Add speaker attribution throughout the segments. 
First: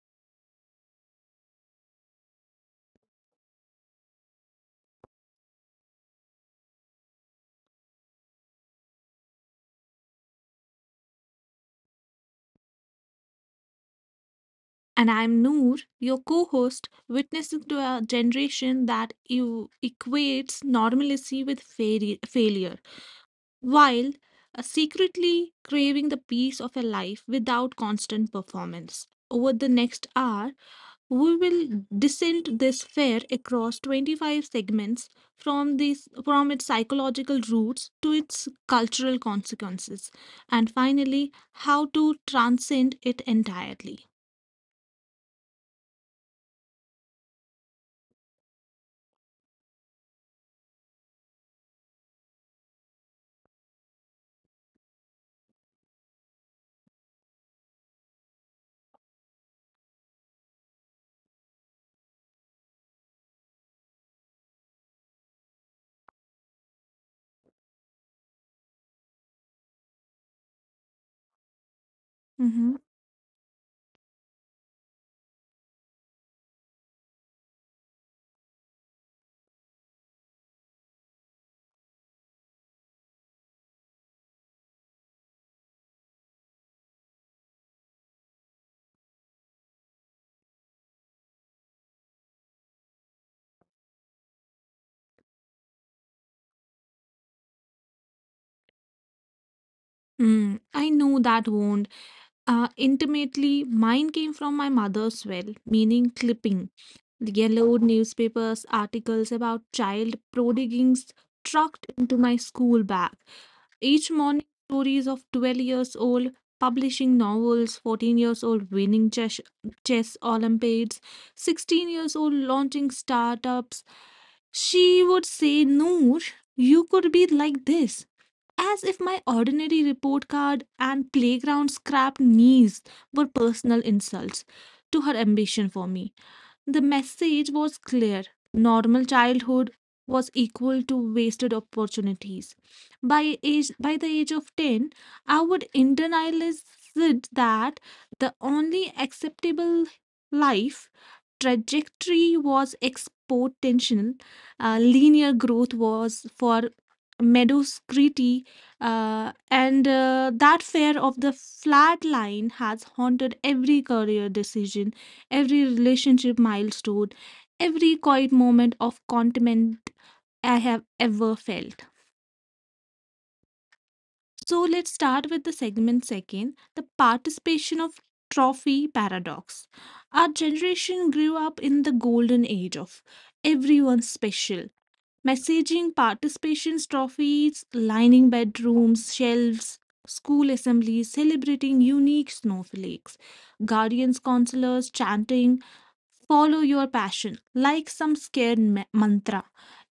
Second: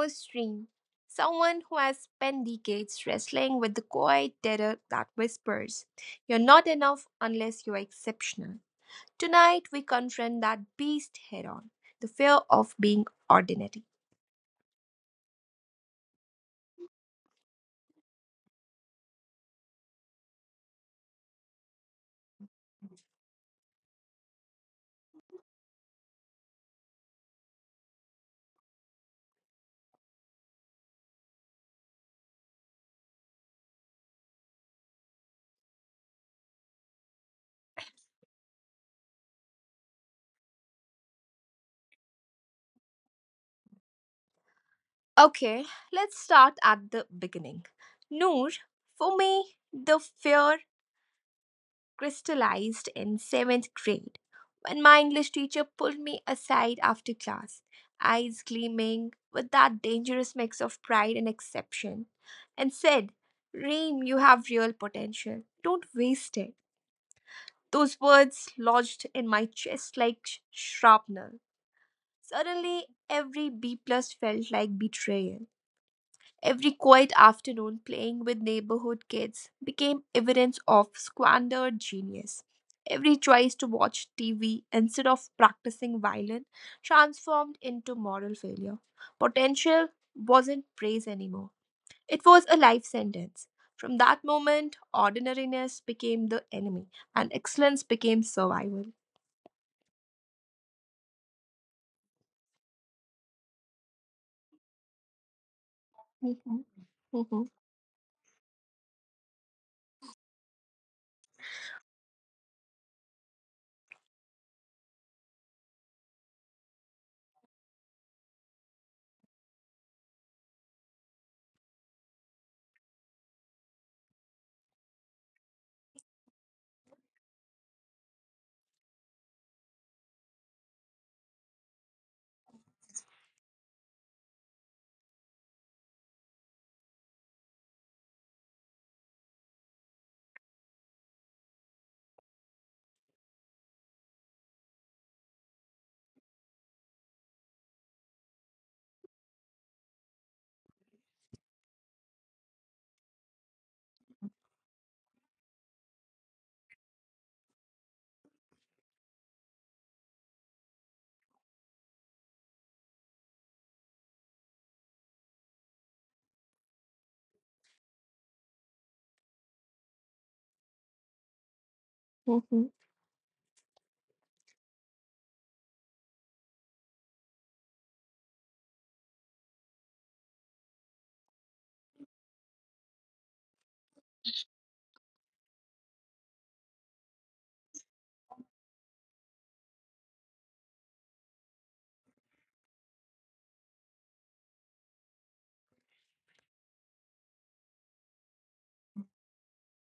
Speaker 1: host, Stream, someone who has spent decades wrestling with the quiet terror that whispers, "You're not enough unless you're exceptional." Tonight, we confront that beast head on: the fear of being ordinary.
Speaker 2: And I'm Noor, your co host, witnessing to a generation that equates normalcy with failure, while secretly craving the peace of a life without constant performance. Over the next hour, we will descend this fair across 25 segments from its psychological roots to its cultural consequences, and finally, how to transcend it entirely.
Speaker 1: Okay, let's start at the beginning. Noor, for me, the fear crystallized in seventh grade when my English teacher pulled me aside after class, eyes gleaming with that dangerous mix of pride and exception, and said, "Reem, you have real potential. Don't waste it." Those words lodged in my chest like shrapnel.
Speaker 2: Mhm.
Speaker 1: Suddenly, every B plus felt like betrayal. Every quiet afternoon playing with neighborhood kids became evidence of squandered genius. Every choice to watch TV instead of practicing violin transformed into moral failure. Potential wasn't praise anymore, it was a life sentence. From that moment, ordinariness became the enemy and excellence became survival.
Speaker 2: I know that wound. Intimately, mine came from my mother's well, meaning
Speaker 1: Mhm,
Speaker 2: clipping. The
Speaker 1: mhm,
Speaker 2: yellow newspapers, articles about child prodigings trucked into my school bag. Each morning, stories of 12 years old publishing novels, 14 years old winning chess Olympiads, 16 years old launching startups. She would say, Noor, you could be like this. As if my ordinary report card and playground scrap knees were personal insults to her ambition for me. The message was clear. Normal childhood was equal to wasted opportunities. By the age of 10, I would internalize it that the only acceptable life trajectory was exponential. Linear growth was for mediocrity, and that fear of the flat line has haunted every career decision, every relationship milestone, every quiet moment of contentment I have ever felt.
Speaker 1: mhm,
Speaker 2: So let's start with the segment second the participation of trophy paradox. Our generation grew up in the golden age of everyone's special. Messaging, participations, trophies, lining bedrooms, shelves, school assemblies, celebrating unique snowflakes, guardians, counselors, chanting, follow your passion, like some scared mantra.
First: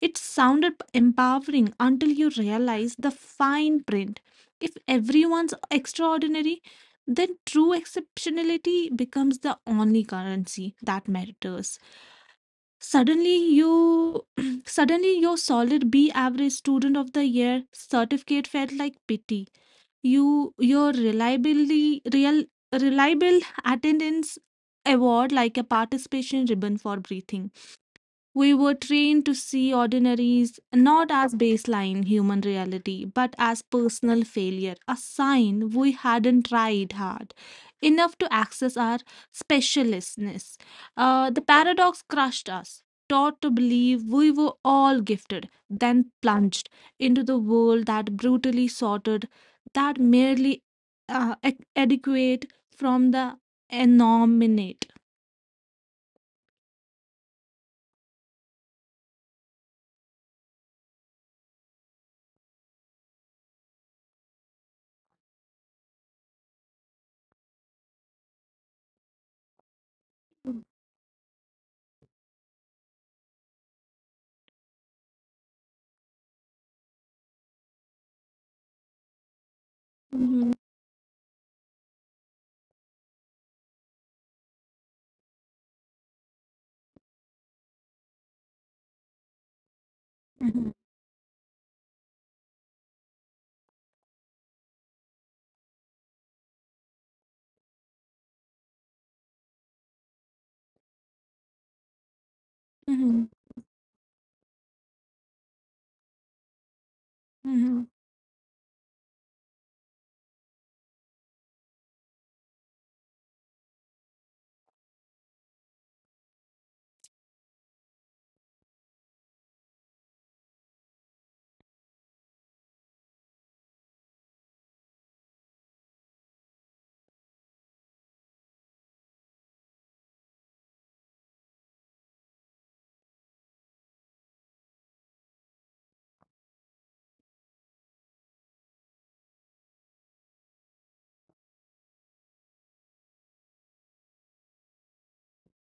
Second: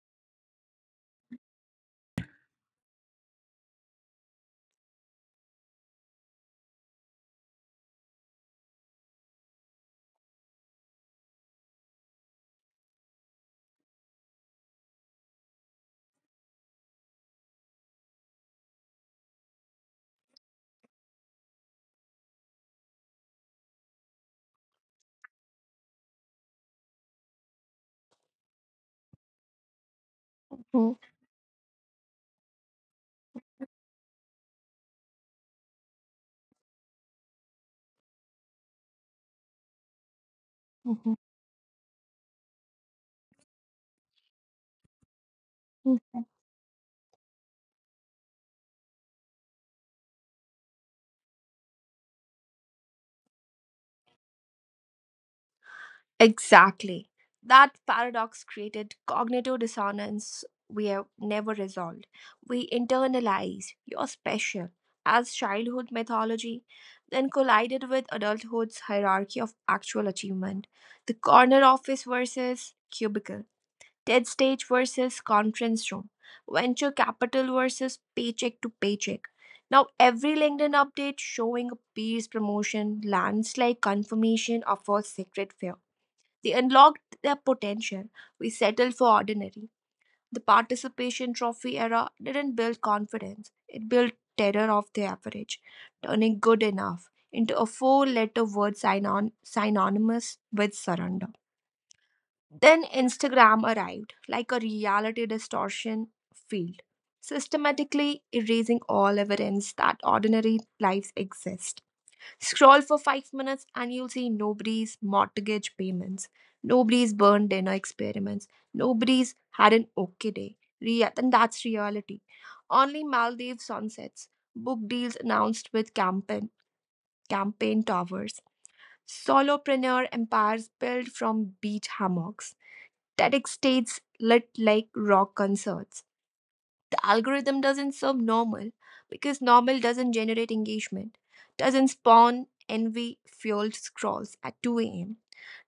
Speaker 2: It sounded empowering until you realize the fine print. If everyone's extraordinary, then true exceptionality becomes the only currency that matters. Suddenly, you suddenly your solid B average student of the year certificate felt like pity. Your reliably real reliable attendance award like a participation ribbon for breathing. We were trained to see ordinaries
Speaker 1: mhm,
Speaker 2: not as baseline human reality, but as personal failure, a sign we hadn't tried hard enough to access our specialistness.
Speaker 1: mhm,
Speaker 2: The paradox crushed us, taught to believe we were all gifted, then
Speaker 1: mhm.
Speaker 2: plunged into the world that brutally sorted, that merely adequate from the anominate.
Speaker 1: Exactly. That paradox created cognitive dissonance we have never resolved. We internalize "you're special" as childhood mythology, then collided with adulthood's hierarchy of actual achievement. The corner office versus cubicle, TED stage versus conference room, venture capital versus paycheck to paycheck. Now, every
Speaker 2: Mhm,
Speaker 1: LinkedIn update showing a peer's promotion lands like confirmation of a secret fear they unlocked their potential. We settled for ordinary. The
Speaker 2: mhm,
Speaker 1: participation trophy era didn't build confidence, it built terror of the average, turning good enough into a four letter word synonymous with surrender. Then
Speaker 2: mhm,
Speaker 1: Instagram arrived like a reality distortion field,
Speaker 2: mhm.
Speaker 1: systematically erasing all evidence that ordinary lives exist. Scroll for 5 minutes and you'll see nobody's mortgage payments, nobody's burned dinner experiments, nobody's had an okay day. And that's reality. Only Maldives sunsets, book deals announced with campaign, campaign towers, solopreneur empires built from beach hammocks, TEDx states lit like rock concerts. The algorithm doesn't serve normal because normal doesn't generate engagement, doesn't spawn envy fueled scrolls at 2 a.m.,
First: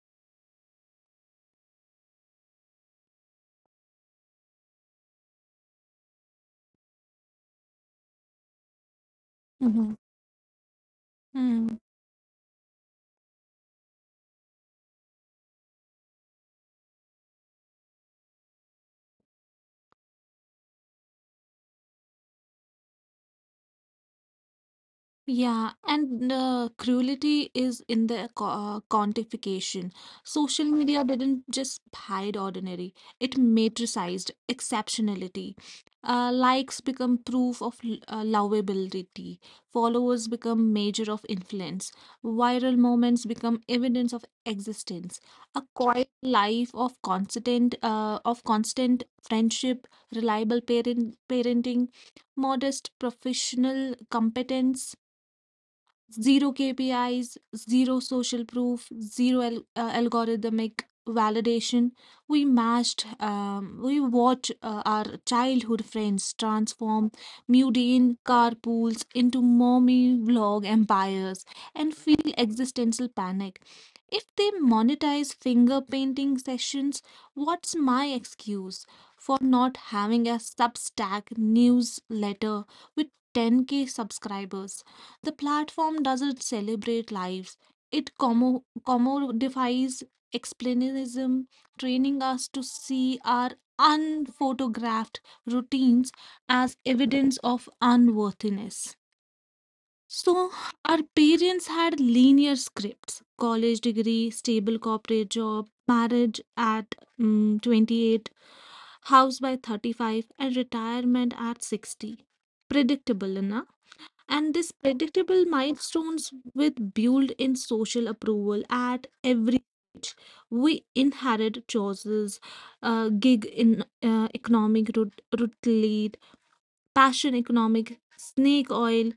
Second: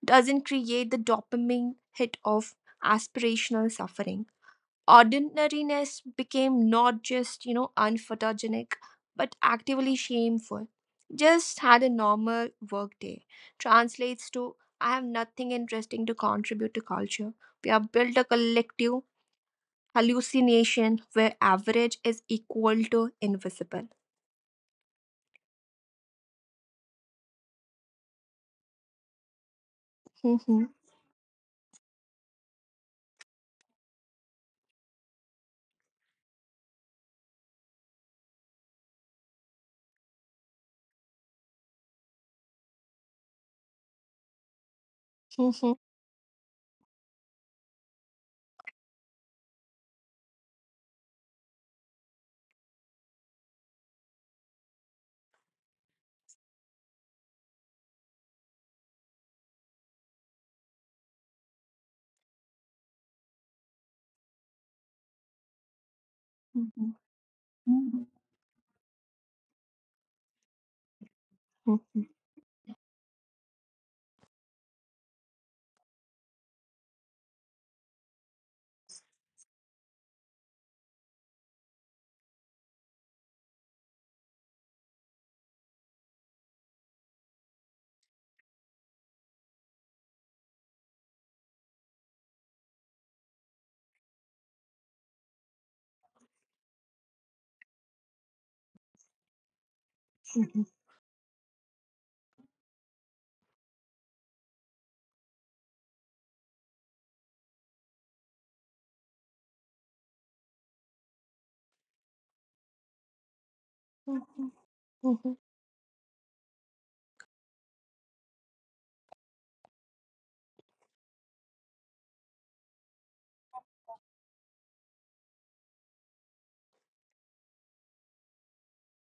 Speaker 1: doesn't create the dopamine hit of aspirational suffering. Ordinariness became not just, unphotogenic, but
Speaker 2: 嗯
Speaker 1: actively
Speaker 2: 哼，
Speaker 1: shameful. Just
Speaker 2: 嗯，
Speaker 1: had a normal workday translates to I have nothing interesting to contribute to culture. We have built a collective hallucination where average is equal to invisible.
Speaker 2: Yeah, and cruelty is in the quantification. Social
Speaker 1: Mhm,
Speaker 2: media didn't just hide ordinary, it matricized exceptionality. Likes become proof of lovability, followers become measure of influence, viral moments become evidence of existence. A
Speaker 1: mhm,
Speaker 2: quiet life of constant friendship, reliable parenting, modest professional competence zero KPIs, zero social proof, zero algorithmic validation. We watched our childhood friends
Speaker 1: mhm,
Speaker 2: transform
Speaker 1: mhm,
Speaker 2: mundane carpools into mommy vlog empires and
Speaker 1: mhm,
Speaker 2: feel existential panic. If they monetize finger painting sessions, what's my excuse for not having a Substack newsletter with 10K subscribers? The platform doesn't celebrate lives. It commodifies explainism, training us to see our unphotographed routines as evidence of unworthiness. So, our parents had linear scripts college degree, stable corporate job, marriage at 28, house by 35, and retirement at 60. Predictable enough
Speaker 1: mhm,
Speaker 2: and
Speaker 1: mhm,
Speaker 2: these
Speaker 1: mhm.
Speaker 2: predictable milestones with built in social approval at every stage. We inherit choices, gig in economic passion economic, snake oil,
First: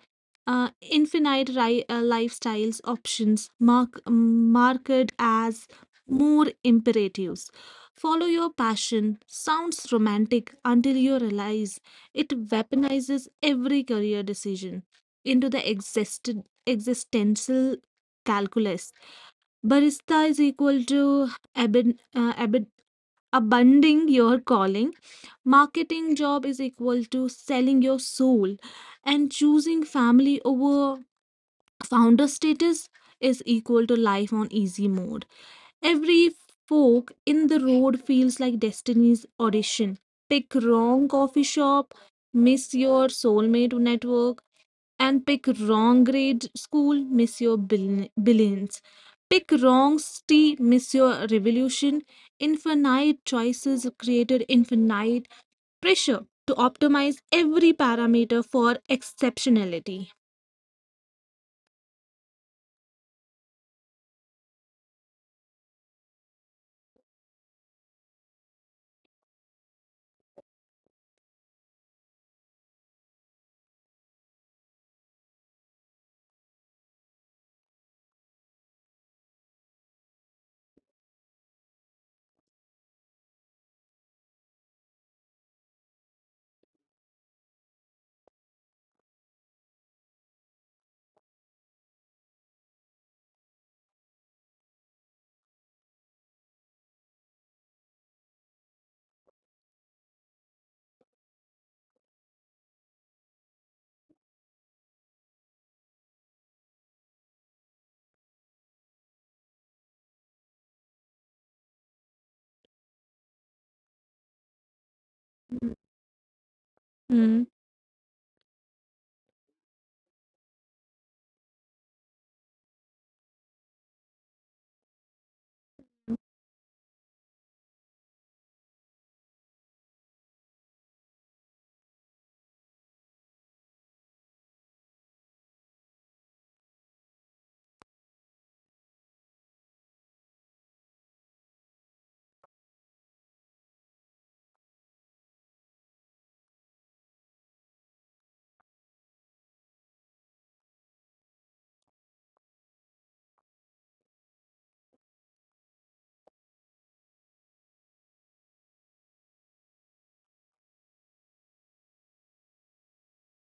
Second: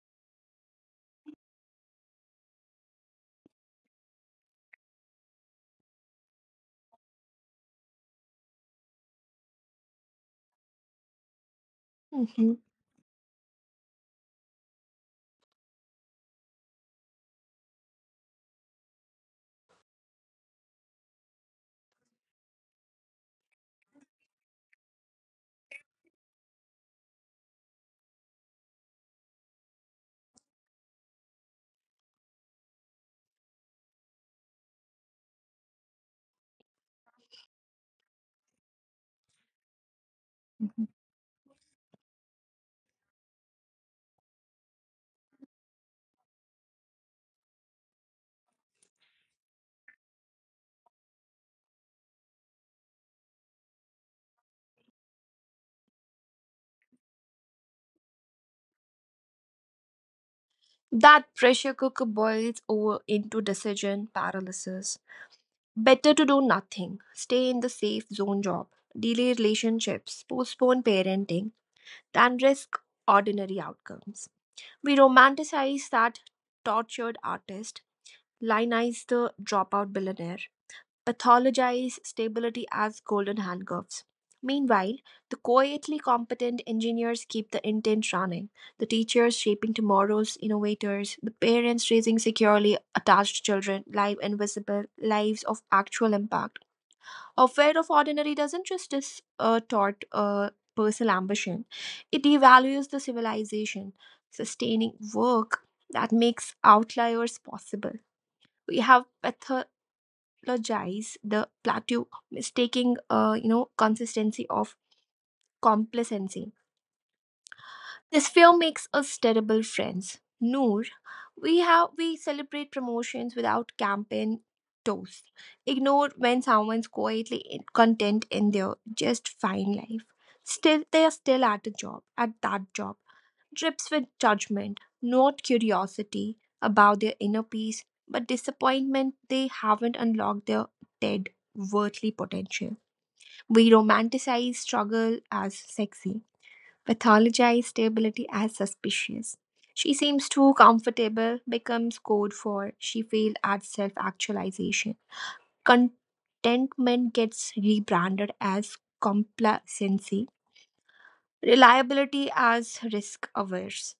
Speaker 2: infinite lifestyles options marked as more imperatives. Follow your passion sounds romantic until you realize it
Speaker 1: mhm.
Speaker 2: weaponizes every career decision into the existential calculus Barista is equal to abid, uh, abid, abandoning your calling. Marketing job is equal to selling your soul. And choosing family over founder status is equal to life on easy mode. Every fork in the road feels like destiny's audition. Pick wrong coffee shop, miss your soulmate network and pick wrong grade, school miss your billions. Pick wrong city, miss your revolution. Infinite choices created infinite pressure to optimize every parameter for exceptionality.
Speaker 1: That pressure cooker boils over into decision paralysis. Better to do nothing, stay in the safe zone job, delay relationships, postpone parenting, than risk ordinary outcomes. We romanticize that tortured artist, lionize the dropout billionaire, pathologize stability as golden handcuffs. Meanwhile, the quietly competent engineers keep the intent running, the teachers shaping tomorrow's innovators, the parents raising securely attached children, live invisible lives of actual impact. Affair of ordinary doesn't just taught personal ambition, it devalues the civilization, sustaining work that makes outliers possible. We have apologize the plateau, mistaking consistency of complacency.
Speaker 2: Hmm.
Speaker 1: This film makes us terrible friends. Noor, we celebrate promotions without campaign toast. Ignore when someone's quietly content in their just fine life. Still, they are still at a job, at that job. Drips with judgment, not curiosity about their inner peace, but disappointment they haven't unlocked their dead worldly potential. We romanticize struggle as sexy. Pathologized stability as suspicious. She seems too comfortable, becomes code for she failed at self actualization. Contentment gets rebranded as complacency, reliability as risk averse.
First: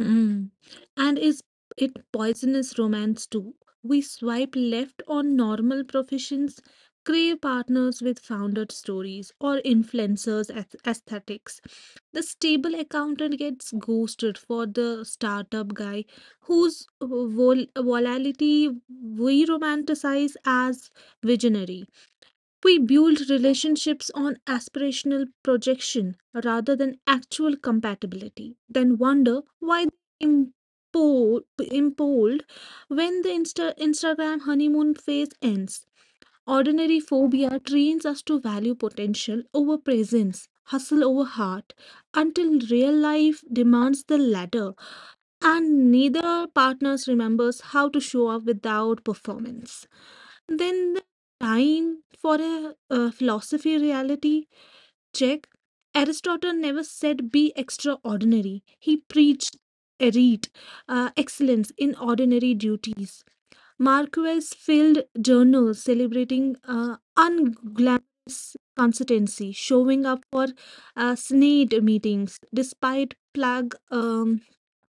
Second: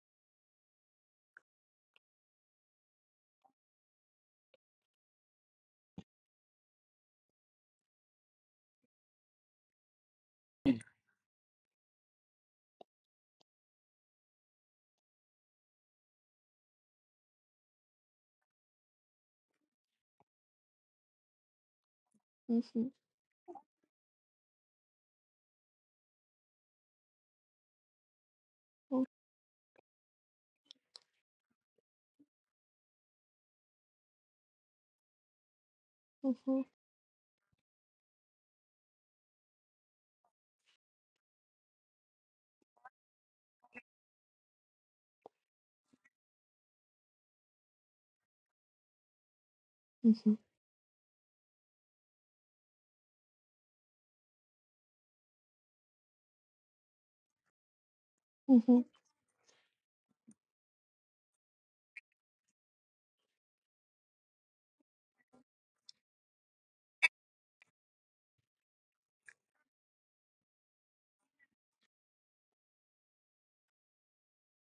Speaker 2: Mm. And is it poisonous romance too? We swipe left on normal professions, crave partners with founder stories or influencers' aesthetics. The stable accountant gets ghosted for the startup guy whose volatility we romanticize as visionary. We
Speaker 1: Mhm.
Speaker 2: build relationships on aspirational projection rather than actual compatibility, then wonder why they implode when the Instagram honeymoon phase ends.
Speaker 1: Mhm,
Speaker 2: Ordinary phobia trains us to value potential over presence, hustle over heart, until real life demands the latter, and neither partners remembers how to show up without performance.
Speaker 1: mhm,
Speaker 2: Then the time for a philosophy reality check. Aristotle never said be extraordinary. He
Speaker 1: mhm.
Speaker 2: preached erete, excellence in ordinary duties. Marquez filled journals celebrating unglamorous consistency, showing up for Senate meetings despite plague,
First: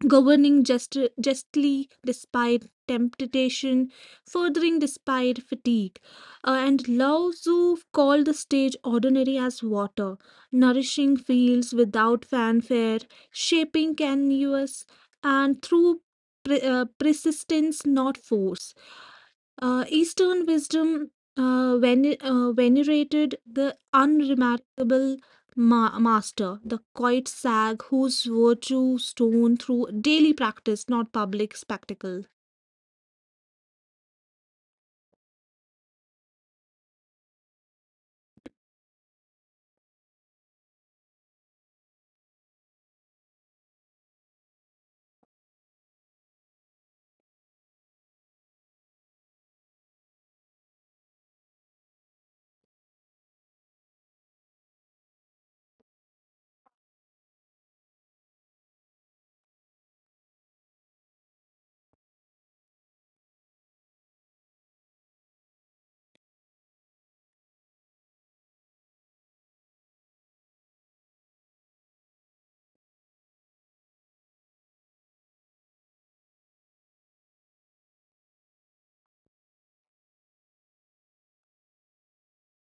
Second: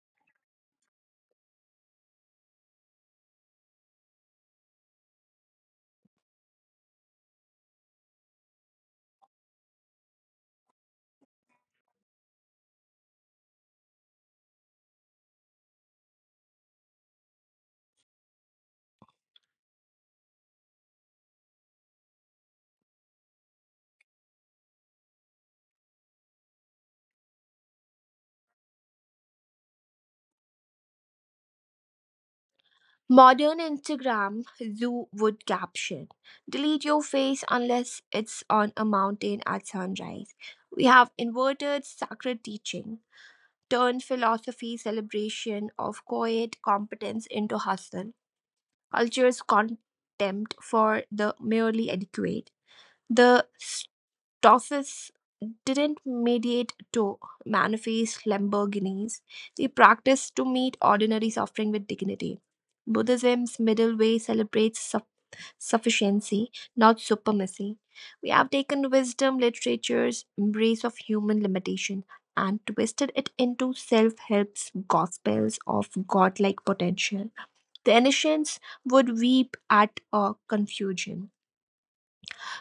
Speaker 2: governing justly despite temptation, furthering despite fatigue. And Lao Tzu called the stage ordinary as water, nourishing fields without fanfare, shaping canvas, and through persistence, not force. Eastern wisdom venerated the unremarkable master, the quiet sag whose virtue shone through daily practice, not public spectacle.
Speaker 1: Modern Instagram, Zoo would caption "Delete your face unless it's on a mountain at sunrise." We have inverted sacred teaching, turned philosophy celebration of quiet competence into hustle, culture's contempt for the merely adequate. The Toffees didn't mediate to manifest Lamborghinis. They practiced to meet ordinary suffering with dignity. Buddhism's middle way celebrates sufficiency, not supremacy. We have taken wisdom literature's embrace of human limitation and twisted it into self help's gospels of godlike potential. The ancients would weep at a confusion.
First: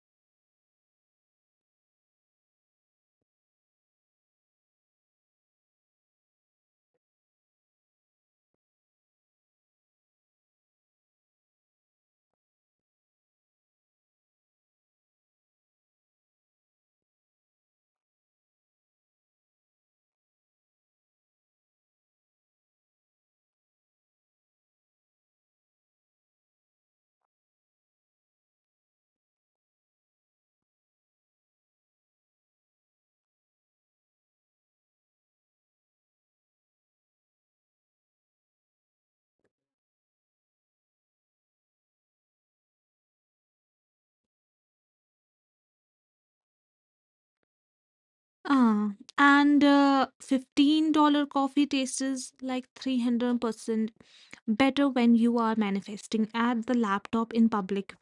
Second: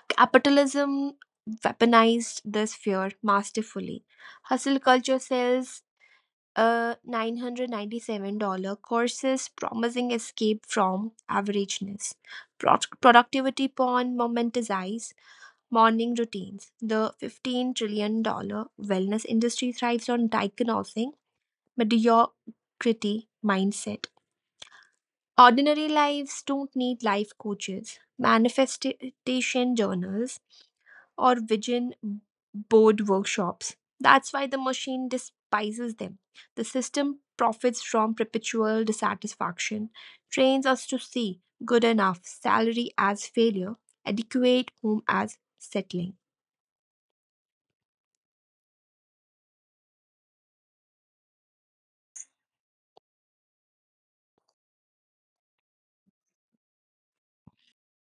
Speaker 1: Capitalism weaponized this fear masterfully. Hustle culture sells $997 courses promising escape from averageness. Productivity porn momentizes morning routines. The 15 trillion dollar wellness industry thrives on diagnosing mediocrity mindset. Ordinary lives don't need life coaches, manifestation journals, or vision board workshops. That's why the machine despises them. The system profits from perpetual dissatisfaction, trains us to see good enough salary as failure, adequate home as settling.
Speaker 2: Uh, and $15 dollar coffee tastes like 300% better when you are manifesting at the laptop in public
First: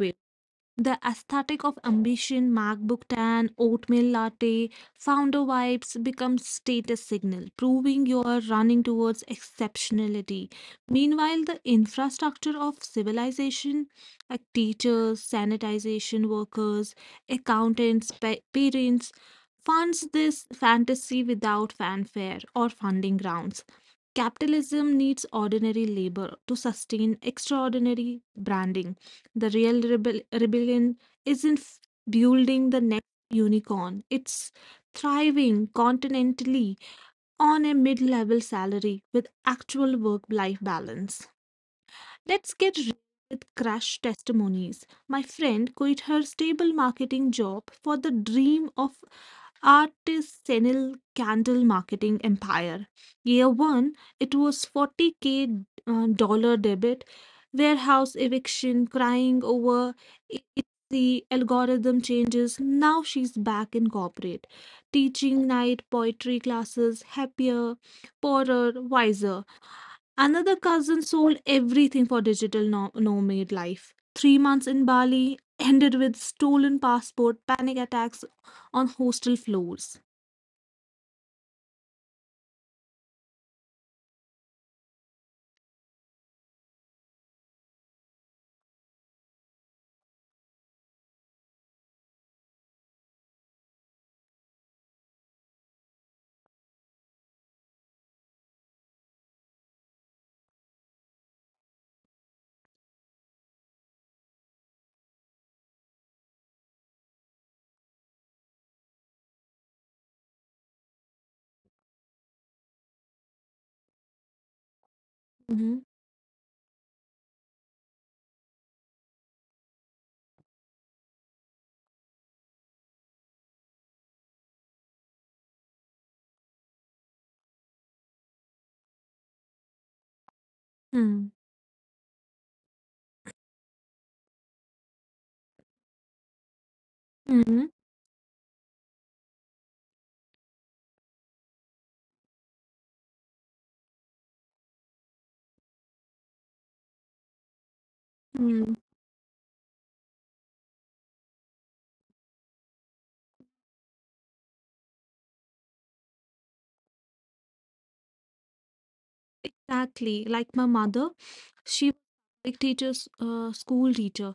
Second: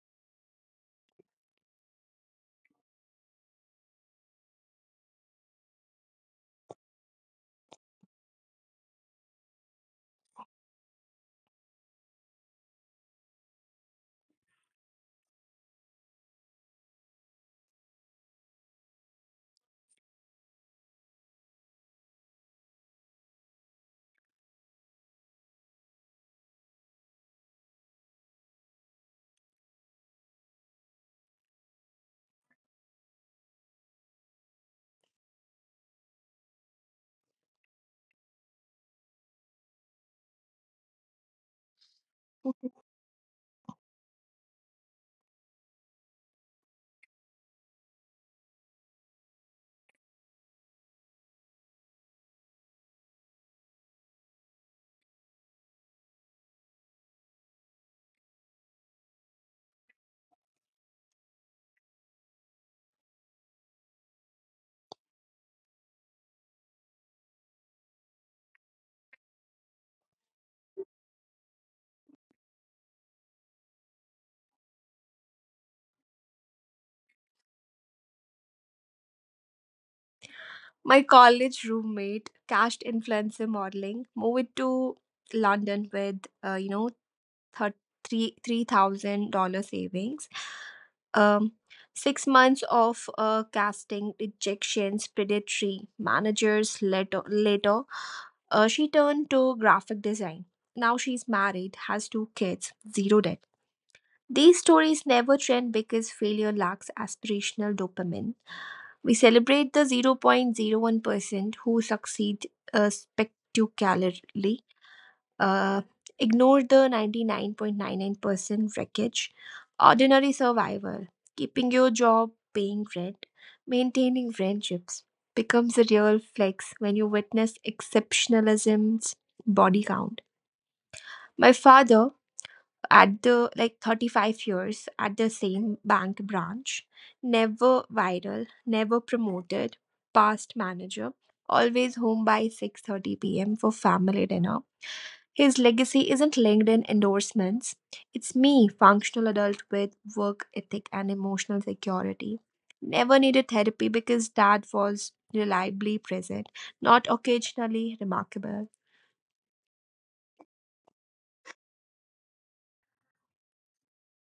Speaker 2: the aesthetic of ambition, MacBook tan, oatmeal latte, founder vibes become status signal, proving you are running towards exceptionality. Meanwhile, the infrastructure of civilization, like teachers, sanitization workers, accountants, parents, funds this fantasy without fanfare or funding rounds. Capitalism needs ordinary labor to sustain extraordinary branding. The real rebellion isn't building the next unicorn, it's thriving continentally on a mid level salary with actual work life balance. Let's get real with crash testimonies. My friend quit her stable marketing job for the dream of artisanal candle marketing empire. Year 1, it was 40K dollar debit, warehouse eviction, crying over it- the algorithm changes. Now she's back in corporate, teaching night poetry classes, happier, poorer, wiser. Another cousin sold everything for digital nomad life. 3 months in Bali ended with stolen passport, panic attacks on hostel floors.
Speaker 1: My college roommate cashed influencer modeling, moved to London with three $3,000 savings. Um, 6 months of casting rejections, predatory managers later, she turned to graphic design. Now she's married, has two kids, zero debt. These stories never trend because failure lacks aspirational dopamine. We celebrate the 0.01% who succeed spectacularly,
Speaker 2: Mhm.
Speaker 1: uh, ignore the 99.99% wreckage. Ordinary survival. Keeping your job, paying rent, maintaining friendships becomes a real flex when you witness exceptionalism's body count.
Speaker 2: Mm.
Speaker 1: My father at the like 35 years at the same bank branch,
Speaker 2: Mhm.
Speaker 1: never viral, never promoted past manager, always home by 6:30 p.m. for family dinner. His legacy isn't LinkedIn endorsements, it's me,
Speaker 2: Mm.
Speaker 1: functional adult with work ethic and emotional security, never needed therapy because dad was reliably present, not occasionally remarkable.
Speaker 2: Exactly. Like my mother, she was a teacher's school teacher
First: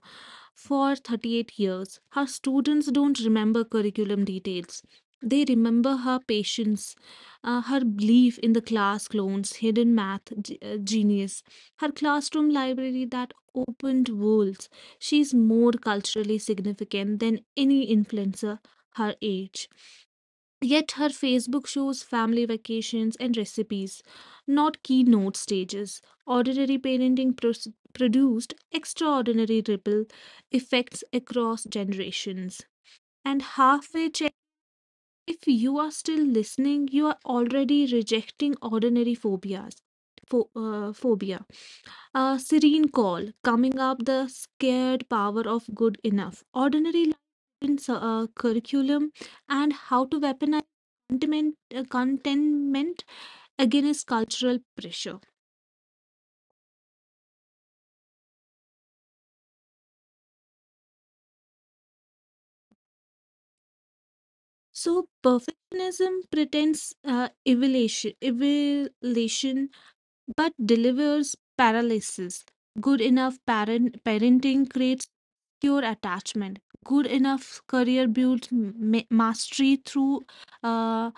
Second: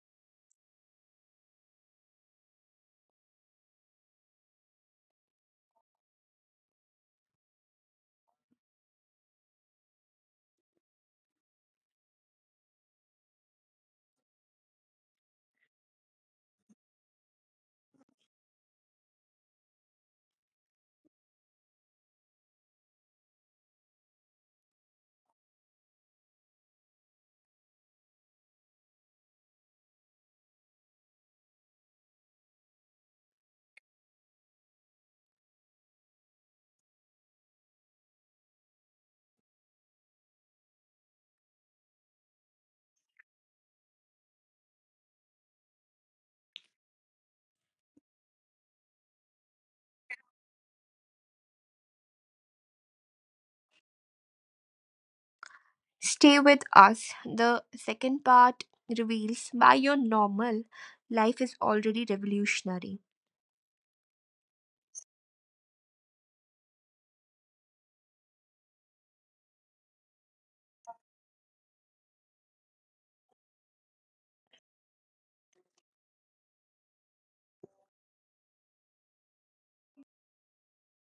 Speaker 2: for 38 years. Her students don't remember curriculum details. They remember her patience, her belief in the class clones, hidden math genius, her classroom library that opened worlds. She's more culturally significant than any influencer her age. Yet her Facebook shows family vacations and recipes, not keynote stages. Ordinary parenting produced extraordinary ripple effects across generations. And halfway check, if you are still listening, you are already rejecting ordinary phobias. Phobias. A serene call, coming up the scared power of good enough. Ordinary life in curriculum and how to weaponize contentment against cultural pressure.
Speaker 1: Stay with us. The second part reveals why your normal life is already revolutionary.
Speaker 2: So perfectionism pretends evaluation, but delivers paralysis. Good enough parenting creates secure attachment. Good enough career builds mastery through uh,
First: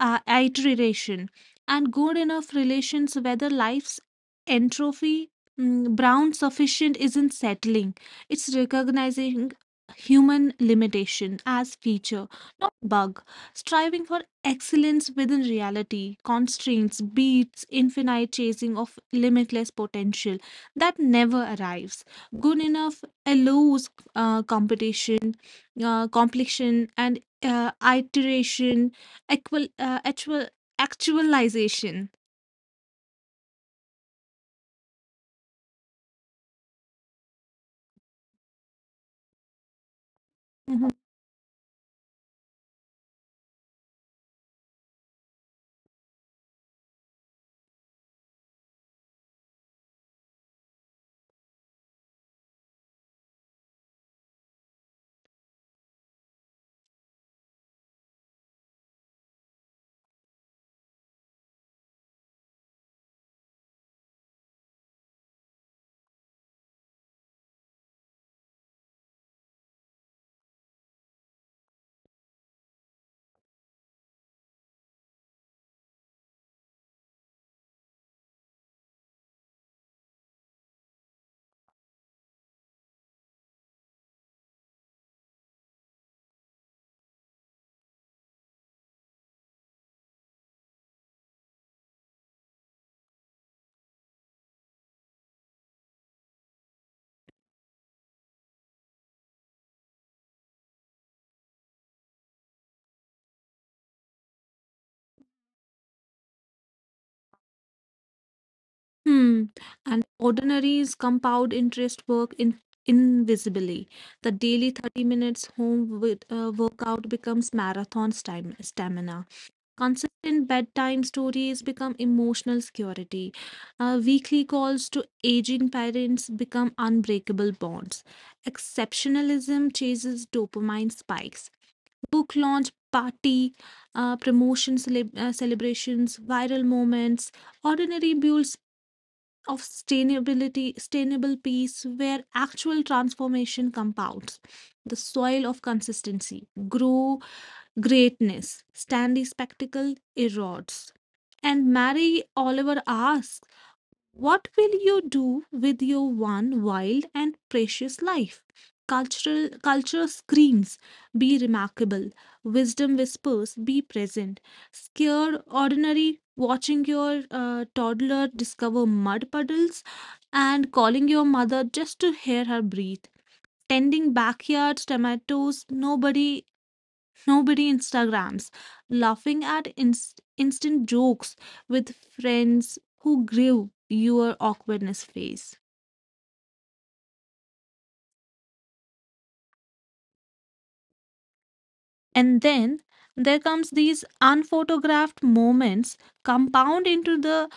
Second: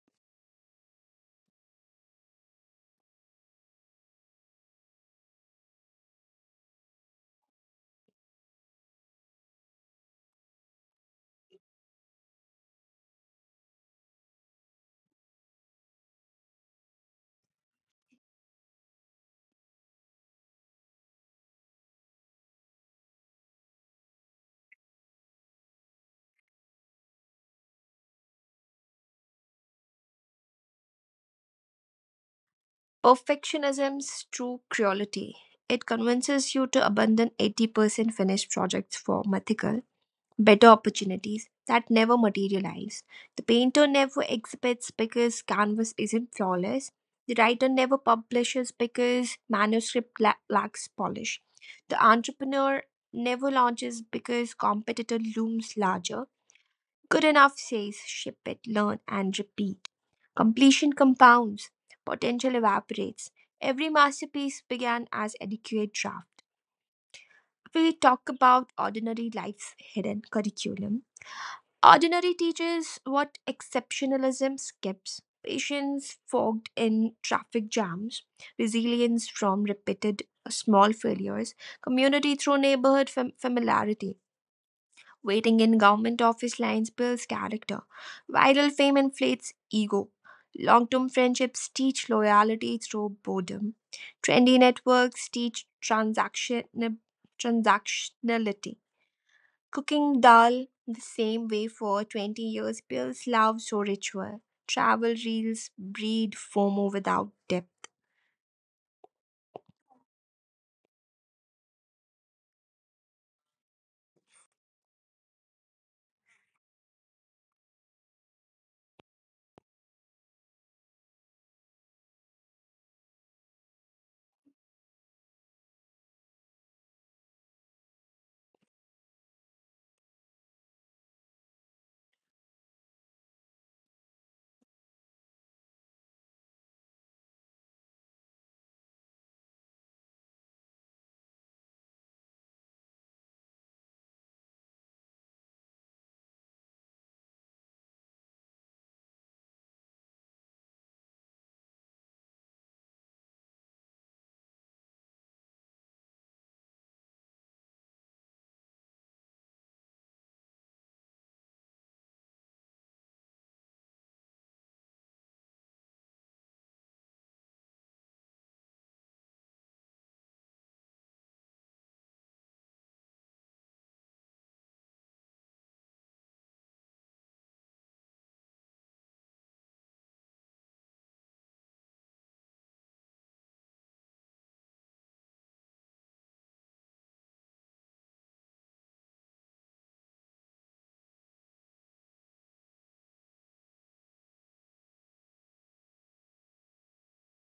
Speaker 2: iteration. And good enough relations, whether life's entrophy, Brown sufficient isn't settling. It's recognizing human limitation as feature, not bug. Striving for Excellence within reality, constraints, beats, infinite chasing of limitless potential that never arrives. Good enough allows competition, complexion, and iteration, equal, actualization.
Speaker 1: Perfectionism's true cruelty. It convinces you to abandon 80% finished projects for mythical better
Speaker 2: Mhm.
Speaker 1: opportunities that never materialize. The painter never exhibits because canvas isn't flawless. The writer never publishes because manuscript lacks polish. The entrepreneur never launches because competitor looms larger. Good enough says ship it, learn, and repeat. Completion compounds, potential evaporates. Every masterpiece began as adequate draft. We talk about ordinary life's hidden curriculum. Ordinary teaches what exceptionalism skips: patience fogged in traffic jams, resilience from repeated small failures, community through neighborhood familiarity. Waiting in government office lines builds character. Viral fame inflates ego. Long term friendships teach loyalty through boredom. Trendy networks teach transactionality. Cooking dal the same way for 20 years builds love so ritual. Travel reels breed FOMO without depth.
Speaker 2: Hmm. And ordinaries compound interest work in invisibly. The daily 30 minutes home workout becomes marathon stamina. Consistent bedtime stories become emotional security. Weekly calls to aging parents become unbreakable bonds. Exceptionalism chases dopamine spikes. Book launch party, promotion celebrations, viral moments, ordinary builds of sustainability, sustainable peace, where actual transformation compounds. The soil of consistency, grow greatness, standy spectacle erodes. And Mary Oliver asks, what will you do with your one wild and precious life? Culture screams, be remarkable. Wisdom whispers, be present. Scared ordinary, watching your toddler discover mud puddles and calling your mother just to hear her breathe. Tending backyards, tomatoes, nobody Instagrams, laughing at instant jokes with friends who grill your awkwardness face. And then there comes these unphotographed moments compound into the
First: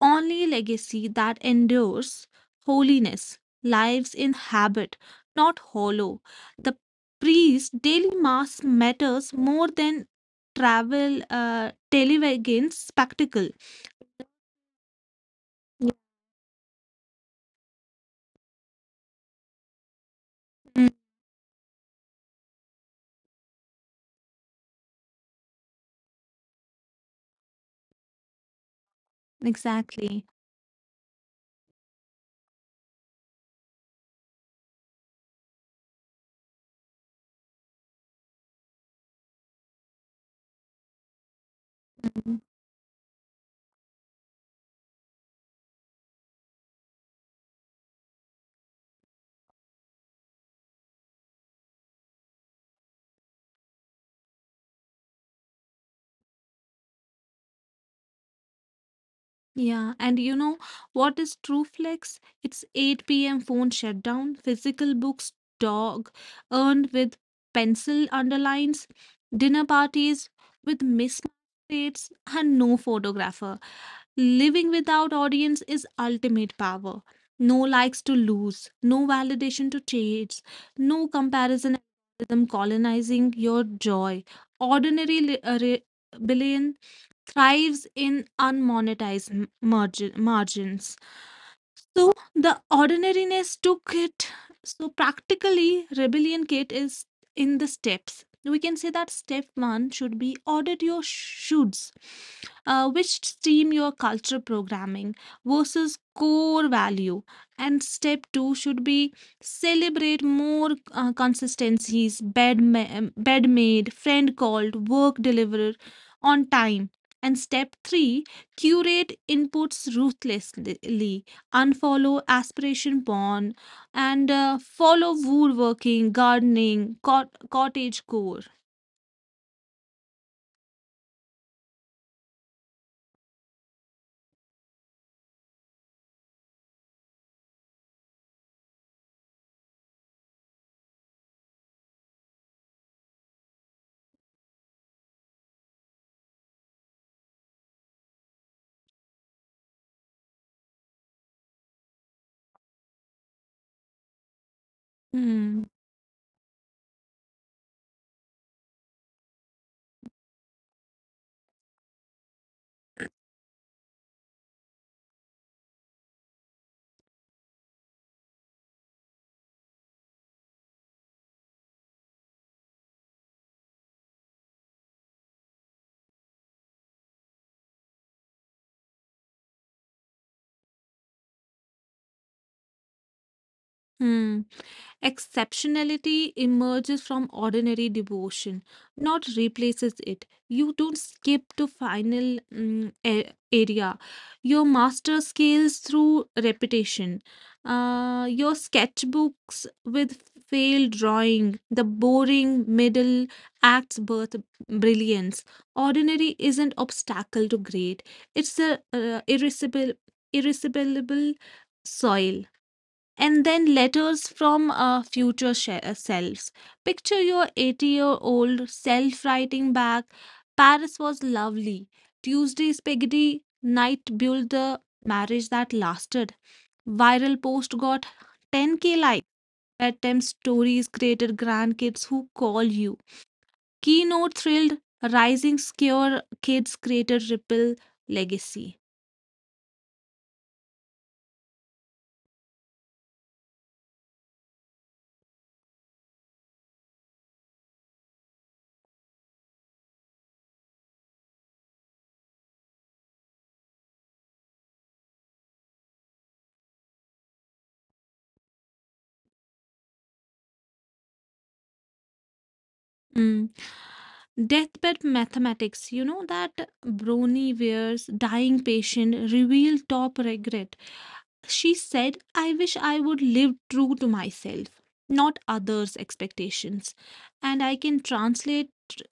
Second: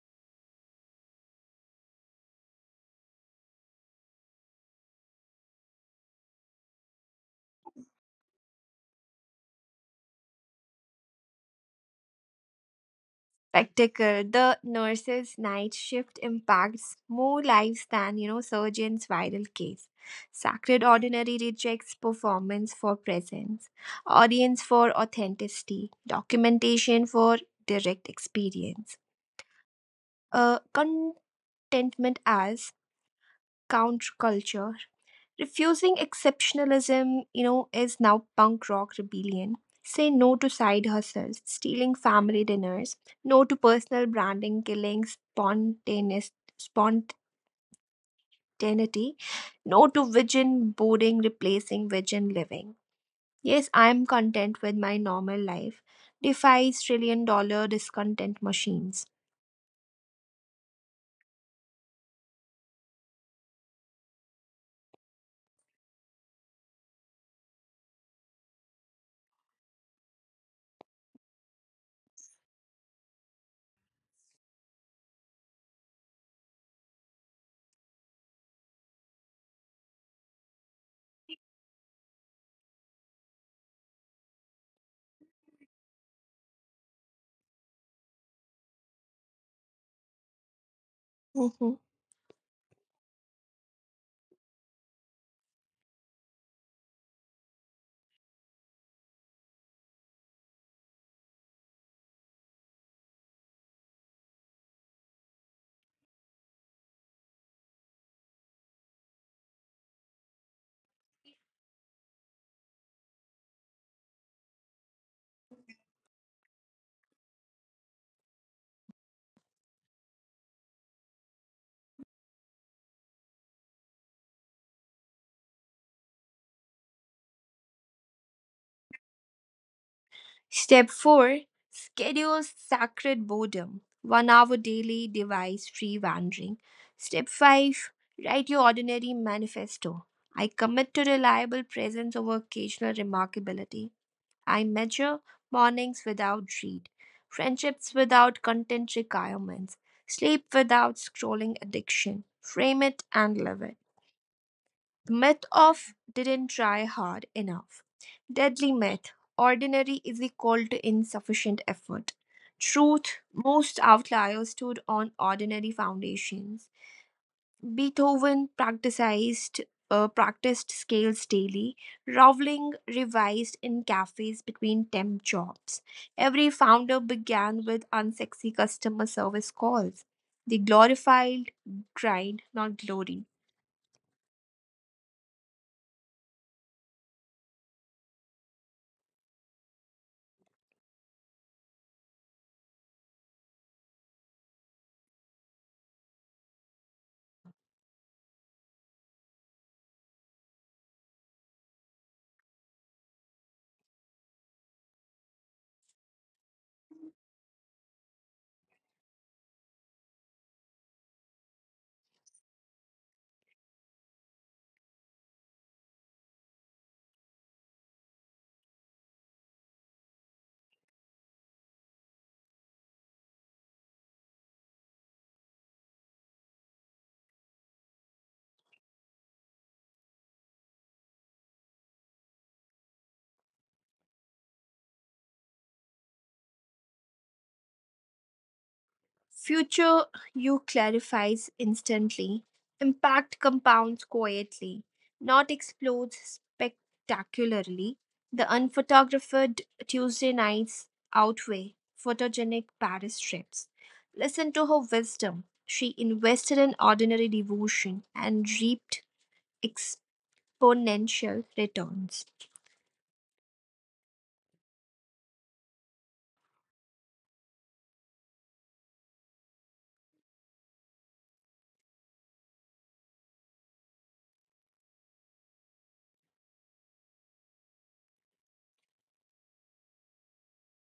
Speaker 2: only legacy that endures holiness, lives in habit, not hollow. The priest's daily mass matters more than travel television's spectacle.
Speaker 1: Spectacle, the nurse's night shift impacts more lives than, surgeon's viral case. Sacred
Speaker 2: Mm,
Speaker 1: ordinary rejects performance for presence, audience for authenticity, documentation for direct experience.
Speaker 2: exactly.
Speaker 1: Uh, Contentment as counterculture. Refusing exceptionalism, is now punk rock rebellion. Say no to side hustles, stealing
Speaker 2: Mm,
Speaker 1: family dinners, no to personal branding, killing spontaneous spontaneity, no to vision boarding, replacing vision living. Yes, I am content with my normal life. Defies trillion dollar discontent machines.
Speaker 2: yeah, and you know what is true flex? It's 8 p.m. phone shutdown, physical books, dog, earned with pencil underlines, dinner parties with mismatched dates, and no photographer. Living without audience is ultimate power. No likes to lose, no validation to chase, no comparison algorithm colonizing your joy. Ordinary rebellion thrives in unmonetized margins.
Speaker 1: Mhm.
Speaker 2: So the ordinariness took it. So practically, rebellion kit is in the steps. We can say that step one should be audit your shoots, which stream your culture programming versus core value, and step two should be celebrate more consistencies, bed made, friend called, work delivered on time, and step three curate inputs ruthlessly unfollow aspiration porn, and follow woodworking, gardening, cottage core.
Speaker 1: Step 4, schedule sacred boredom, 1 hour daily device free wandering. Step 5, write your ordinary manifesto. I commit to reliable presence over occasional remarkability. I measure mornings without dread, friendships without content requirements, sleep without scrolling addiction. Frame it and live it. Myth of didn't
Speaker 2: Hmm.
Speaker 1: try hard enough. Deadly myth: ordinary is equal to insufficient effort. Truth: most outliers stood on ordinary foundations. Beethoven practiced scales daily. Rowling revised in cafes between temp jobs. Every founder began with unsexy customer service calls. They glorified grind, not glory.
Speaker 2: Hmm. Exceptionality emerges from ordinary devotion, not replaces it. You don't skip to final area. Your master scales through repetition. Your sketchbooks with failed drawing, the boring middle acts birth brilliance. Ordinary isn't obstacle to great. It's a irresistible soil and then letters from our future selves. Picture your 80-year-old self writing back Paris was lovely. Tuesday spaghetti night built the marriage that lasted. Viral post got 10K likes. Bedtime stories created grandkids who call you. Keynote thrilled rising scare kids created ripple legacy.
Speaker 1: Future you clarifies instantly, impact compounds quietly, not explodes spectacularly. The unphotographed Tuesday nights outweigh photogenic Paris trips. Listen to her wisdom. She invested in ordinary devotion and reaped exponential returns.
Speaker 2: Mm. Deathbed mathematics. You know that Brony Ware's dying patient revealed top regret. She said, I wish I would live true to myself, not others' expectations. And I can translate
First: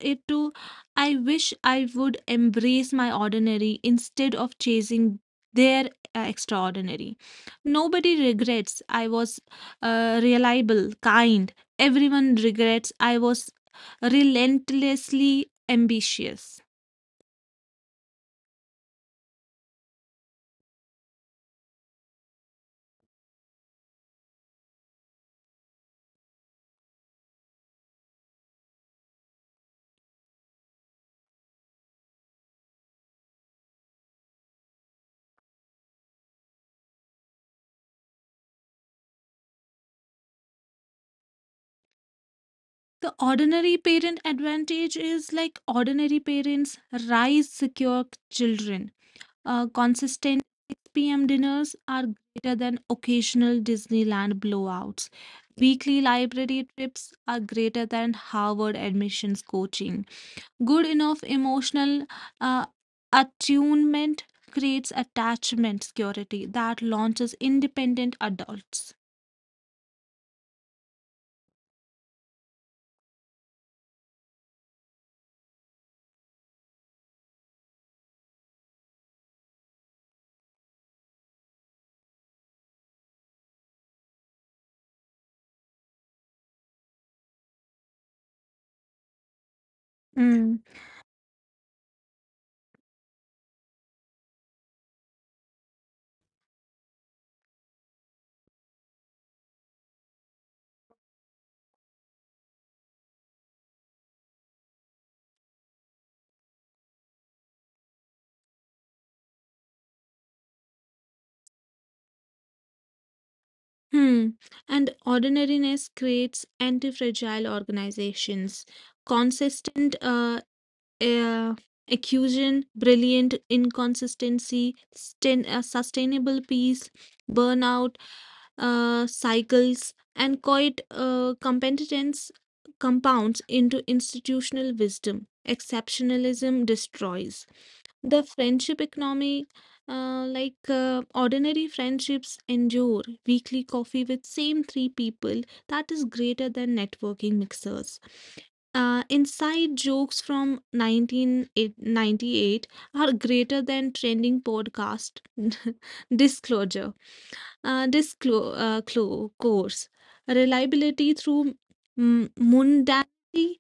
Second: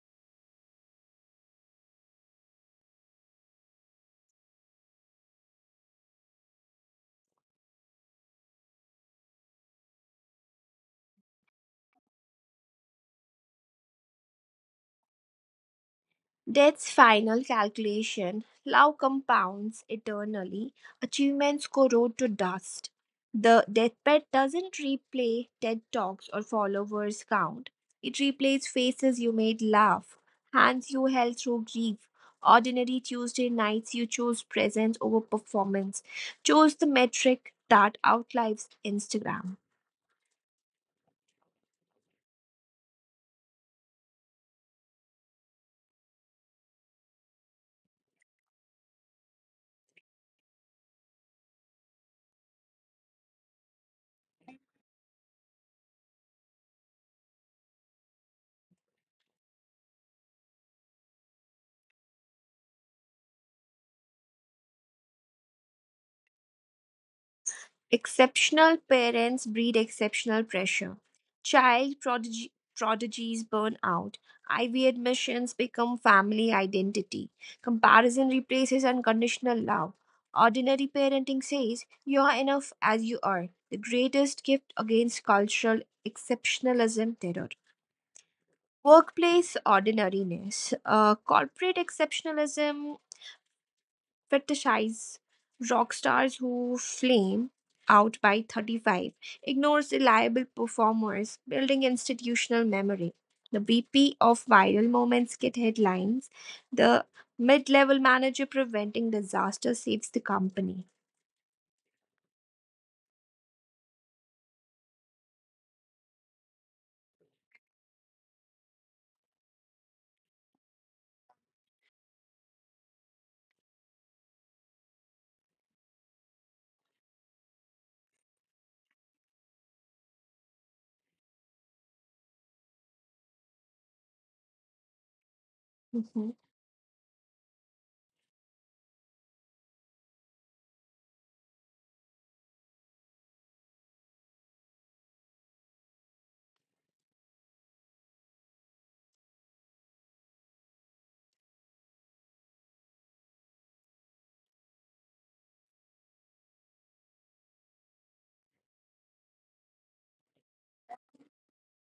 Speaker 2: it to I wish I would embrace my ordinary instead of chasing their extraordinary. Nobody regrets I was reliable, kind. Everyone regrets I was relentlessly ambitious.
Speaker 1: Death's final calculation. Love compounds eternally. Achievements corrode to dust. The deathbed doesn't replay TED Talks or followers count. It replays faces you made laugh, hands you held through grief, ordinary Tuesday nights you chose presence over performance, chose the metric that outlives Instagram.
Speaker 2: The ordinary parent advantage is like ordinary parents raise secure children. Consistent 6 p.m. dinners are greater than occasional Disneyland blowouts. Weekly library trips are greater than Harvard admissions coaching. Good enough emotional uh, attunement creates attachment security that launches independent adults.
Speaker 1: Exceptional parents breed exceptional pressure. Child prodigy, prodigies burn out. IB admissions become family identity. Comparison replaces unconditional love. Ordinary parenting says, "You are enough as you are." The greatest gift against cultural exceptionalism terror. Workplace ordinariness. Corporate exceptionalism fetishize rock stars who flame out by 35, ignores reliable performers, building institutional memory. The BP of viral moments get headlines. The mid level manager preventing disaster saves the company.
Speaker 2: Hmm. And ordinariness creates anti-fragile organizations. Consistent uh, accusion, brilliant inconsistency, sustainable peace, burnout cycles, and quiet competence compounds into institutional wisdom. Exceptionalism destroys.
Speaker 1: Mm-hmm.
Speaker 2: The friendship economy, like ordinary friendships endure. Weekly coffee with same three people, that is greater than networking mixers. Inside jokes from 1998 are greater than trending podcast disclosure, course, reliability through mundanity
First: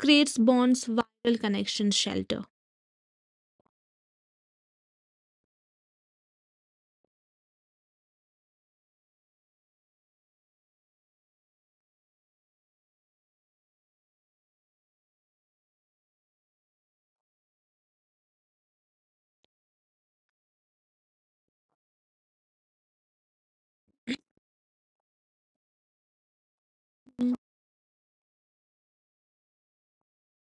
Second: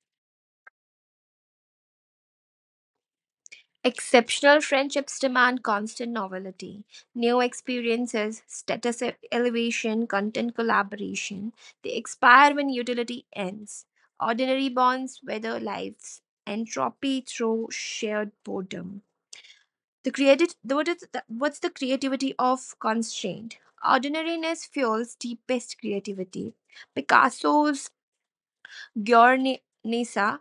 Speaker 2: creates bonds, viral connections, shelter.
Speaker 1: Exceptional friendships demand constant novelty, new experiences, elevation, content collaboration. They expire when utility ends. Ordinary bonds weather life's entropy through shared boredom. The created, what is the- What's the creativity of constraint? Ordinariness fuels deepest creativity. Picasso's Guernica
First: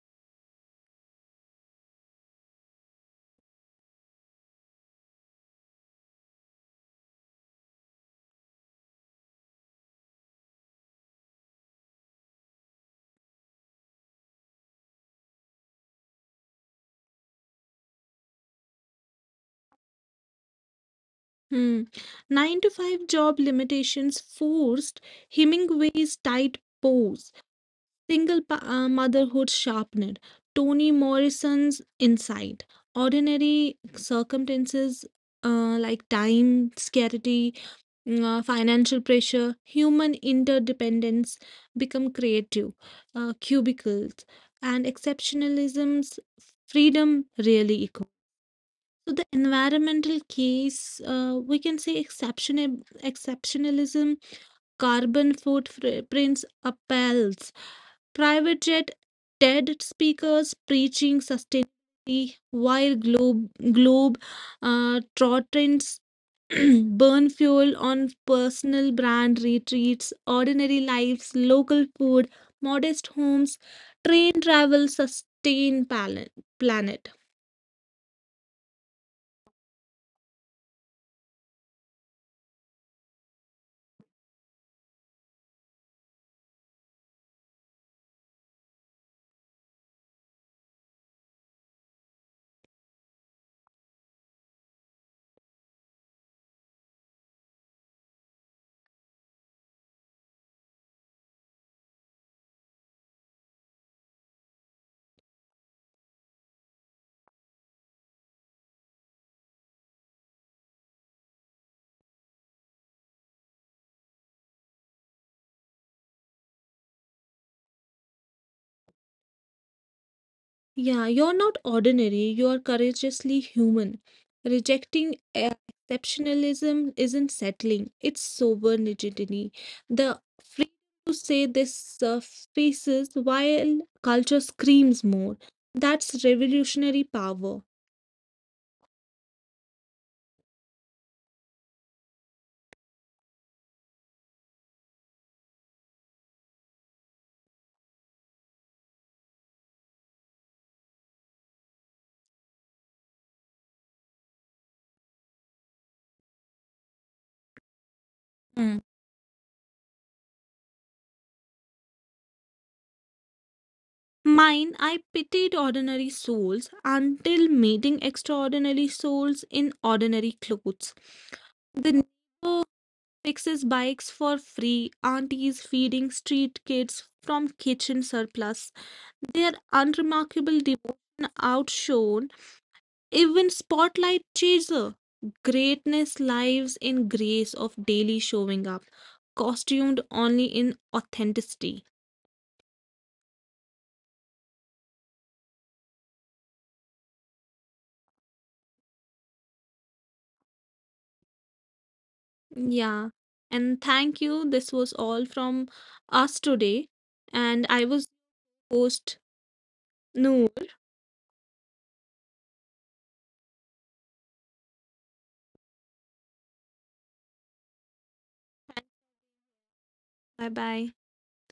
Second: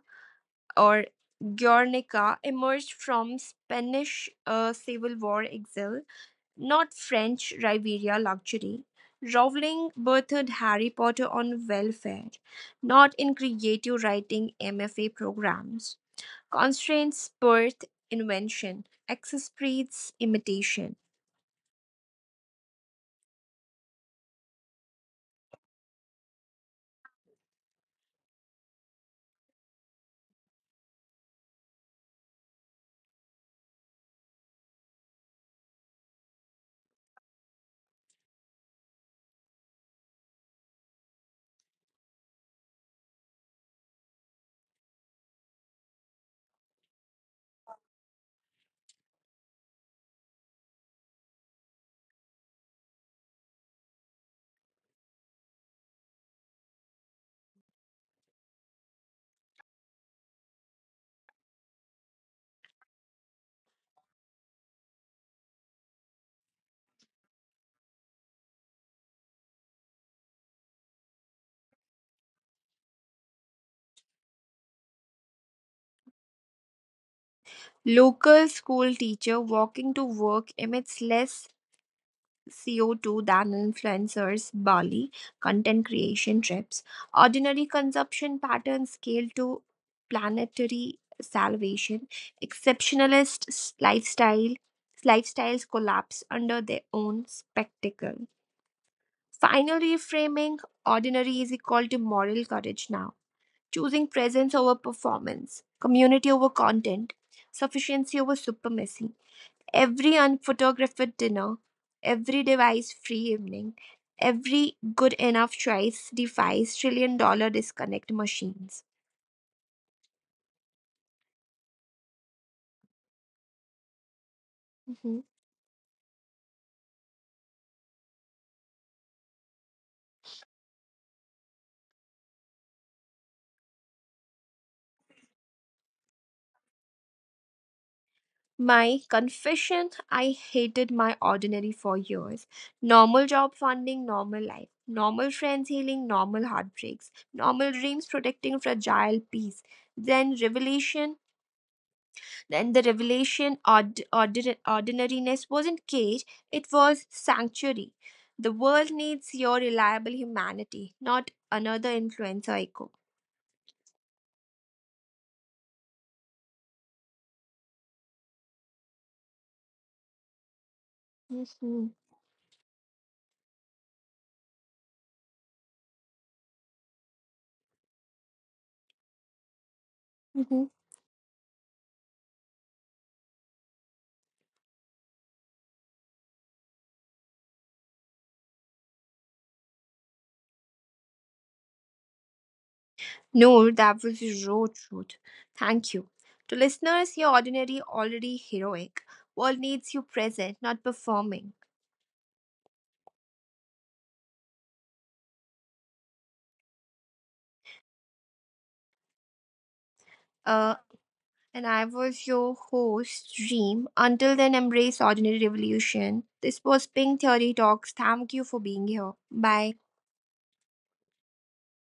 Speaker 1: or Guernica emerged from Spanish Civil War exile, not French Riviera luxury. Rowling birthed Harry Potter on welfare, not in creative writing MFA programs. Constraints birth invention, access breeds imitation.
Speaker 2: Hmm. 9-to-5 job limitations forced Hemingway's tight pose. Single motherhood sharpened Toni Morrison's insight. Ordinary circumstances like time, scarcity, financial pressure, human interdependence become creative cubicles, and exceptionalism's freedom really equal. So the environmental case, we can say exceptionalism carbon footprints appels, private jet TED speakers preaching sustainability while globe, globe trotters burn fuel on personal brand retreats, ordinary lives, local food, modest homes, train travel, sustain planet.
Speaker 1: Local school teacher walking to work emits less CO2 than influencers, Bali, content creation trips, ordinary consumption patterns scale to planetary salvation, exceptionalist lifestyles collapse under their own spectacle. Final reframing: ordinary is equal to moral courage now, choosing presence over performance, community over content, sufficiency over supremacy. Every unphotographed dinner, every device free evening, every good enough choice defies trillion dollar disconnect machines.
Speaker 2: Yeah, you're not ordinary, you're courageously human. Rejecting
Speaker 1: Mhm.
Speaker 2: exceptionalism isn't settling, it's sober rigidity. The freedom to say this surfaces while culture screams more. That's revolutionary power.
Speaker 1: My confession: I hated my ordinary for years. Normal job funding, normal life, normal friends healing, normal heartbreaks, normal dreams protecting fragile peace. Then revelation And the revelation, ordinariness wasn't cage, it was sanctuary. The
Speaker 2: Mm.
Speaker 1: world needs your reliable humanity, not another influencer echo.
Speaker 2: Mine, I pitied ordinary souls until meeting extraordinary souls in ordinary clothes.
Speaker 1: hmm
Speaker 2: The fixes bikes for free, aunties feeding street kids from kitchen surplus. Their
Speaker 1: hmm
Speaker 2: unremarkable devotion outshone even spotlight chaser. Greatness lives in grace of daily showing up, costumed only in authenticity.
Speaker 1: No, that was raw truth. Thank you. To listeners, you're ordinary, already heroic. World needs you present, not performing.
Speaker 2: Yeah. And thank you. This was all from us today. And I was your host
Speaker 1: Uh,
Speaker 2: Noor.
Speaker 1: and I was your host, Dream. Until then, embrace ordinary revolution. This was Pink Theory Talks. Thank you for being here. Bye.
Speaker 2: Bye bye.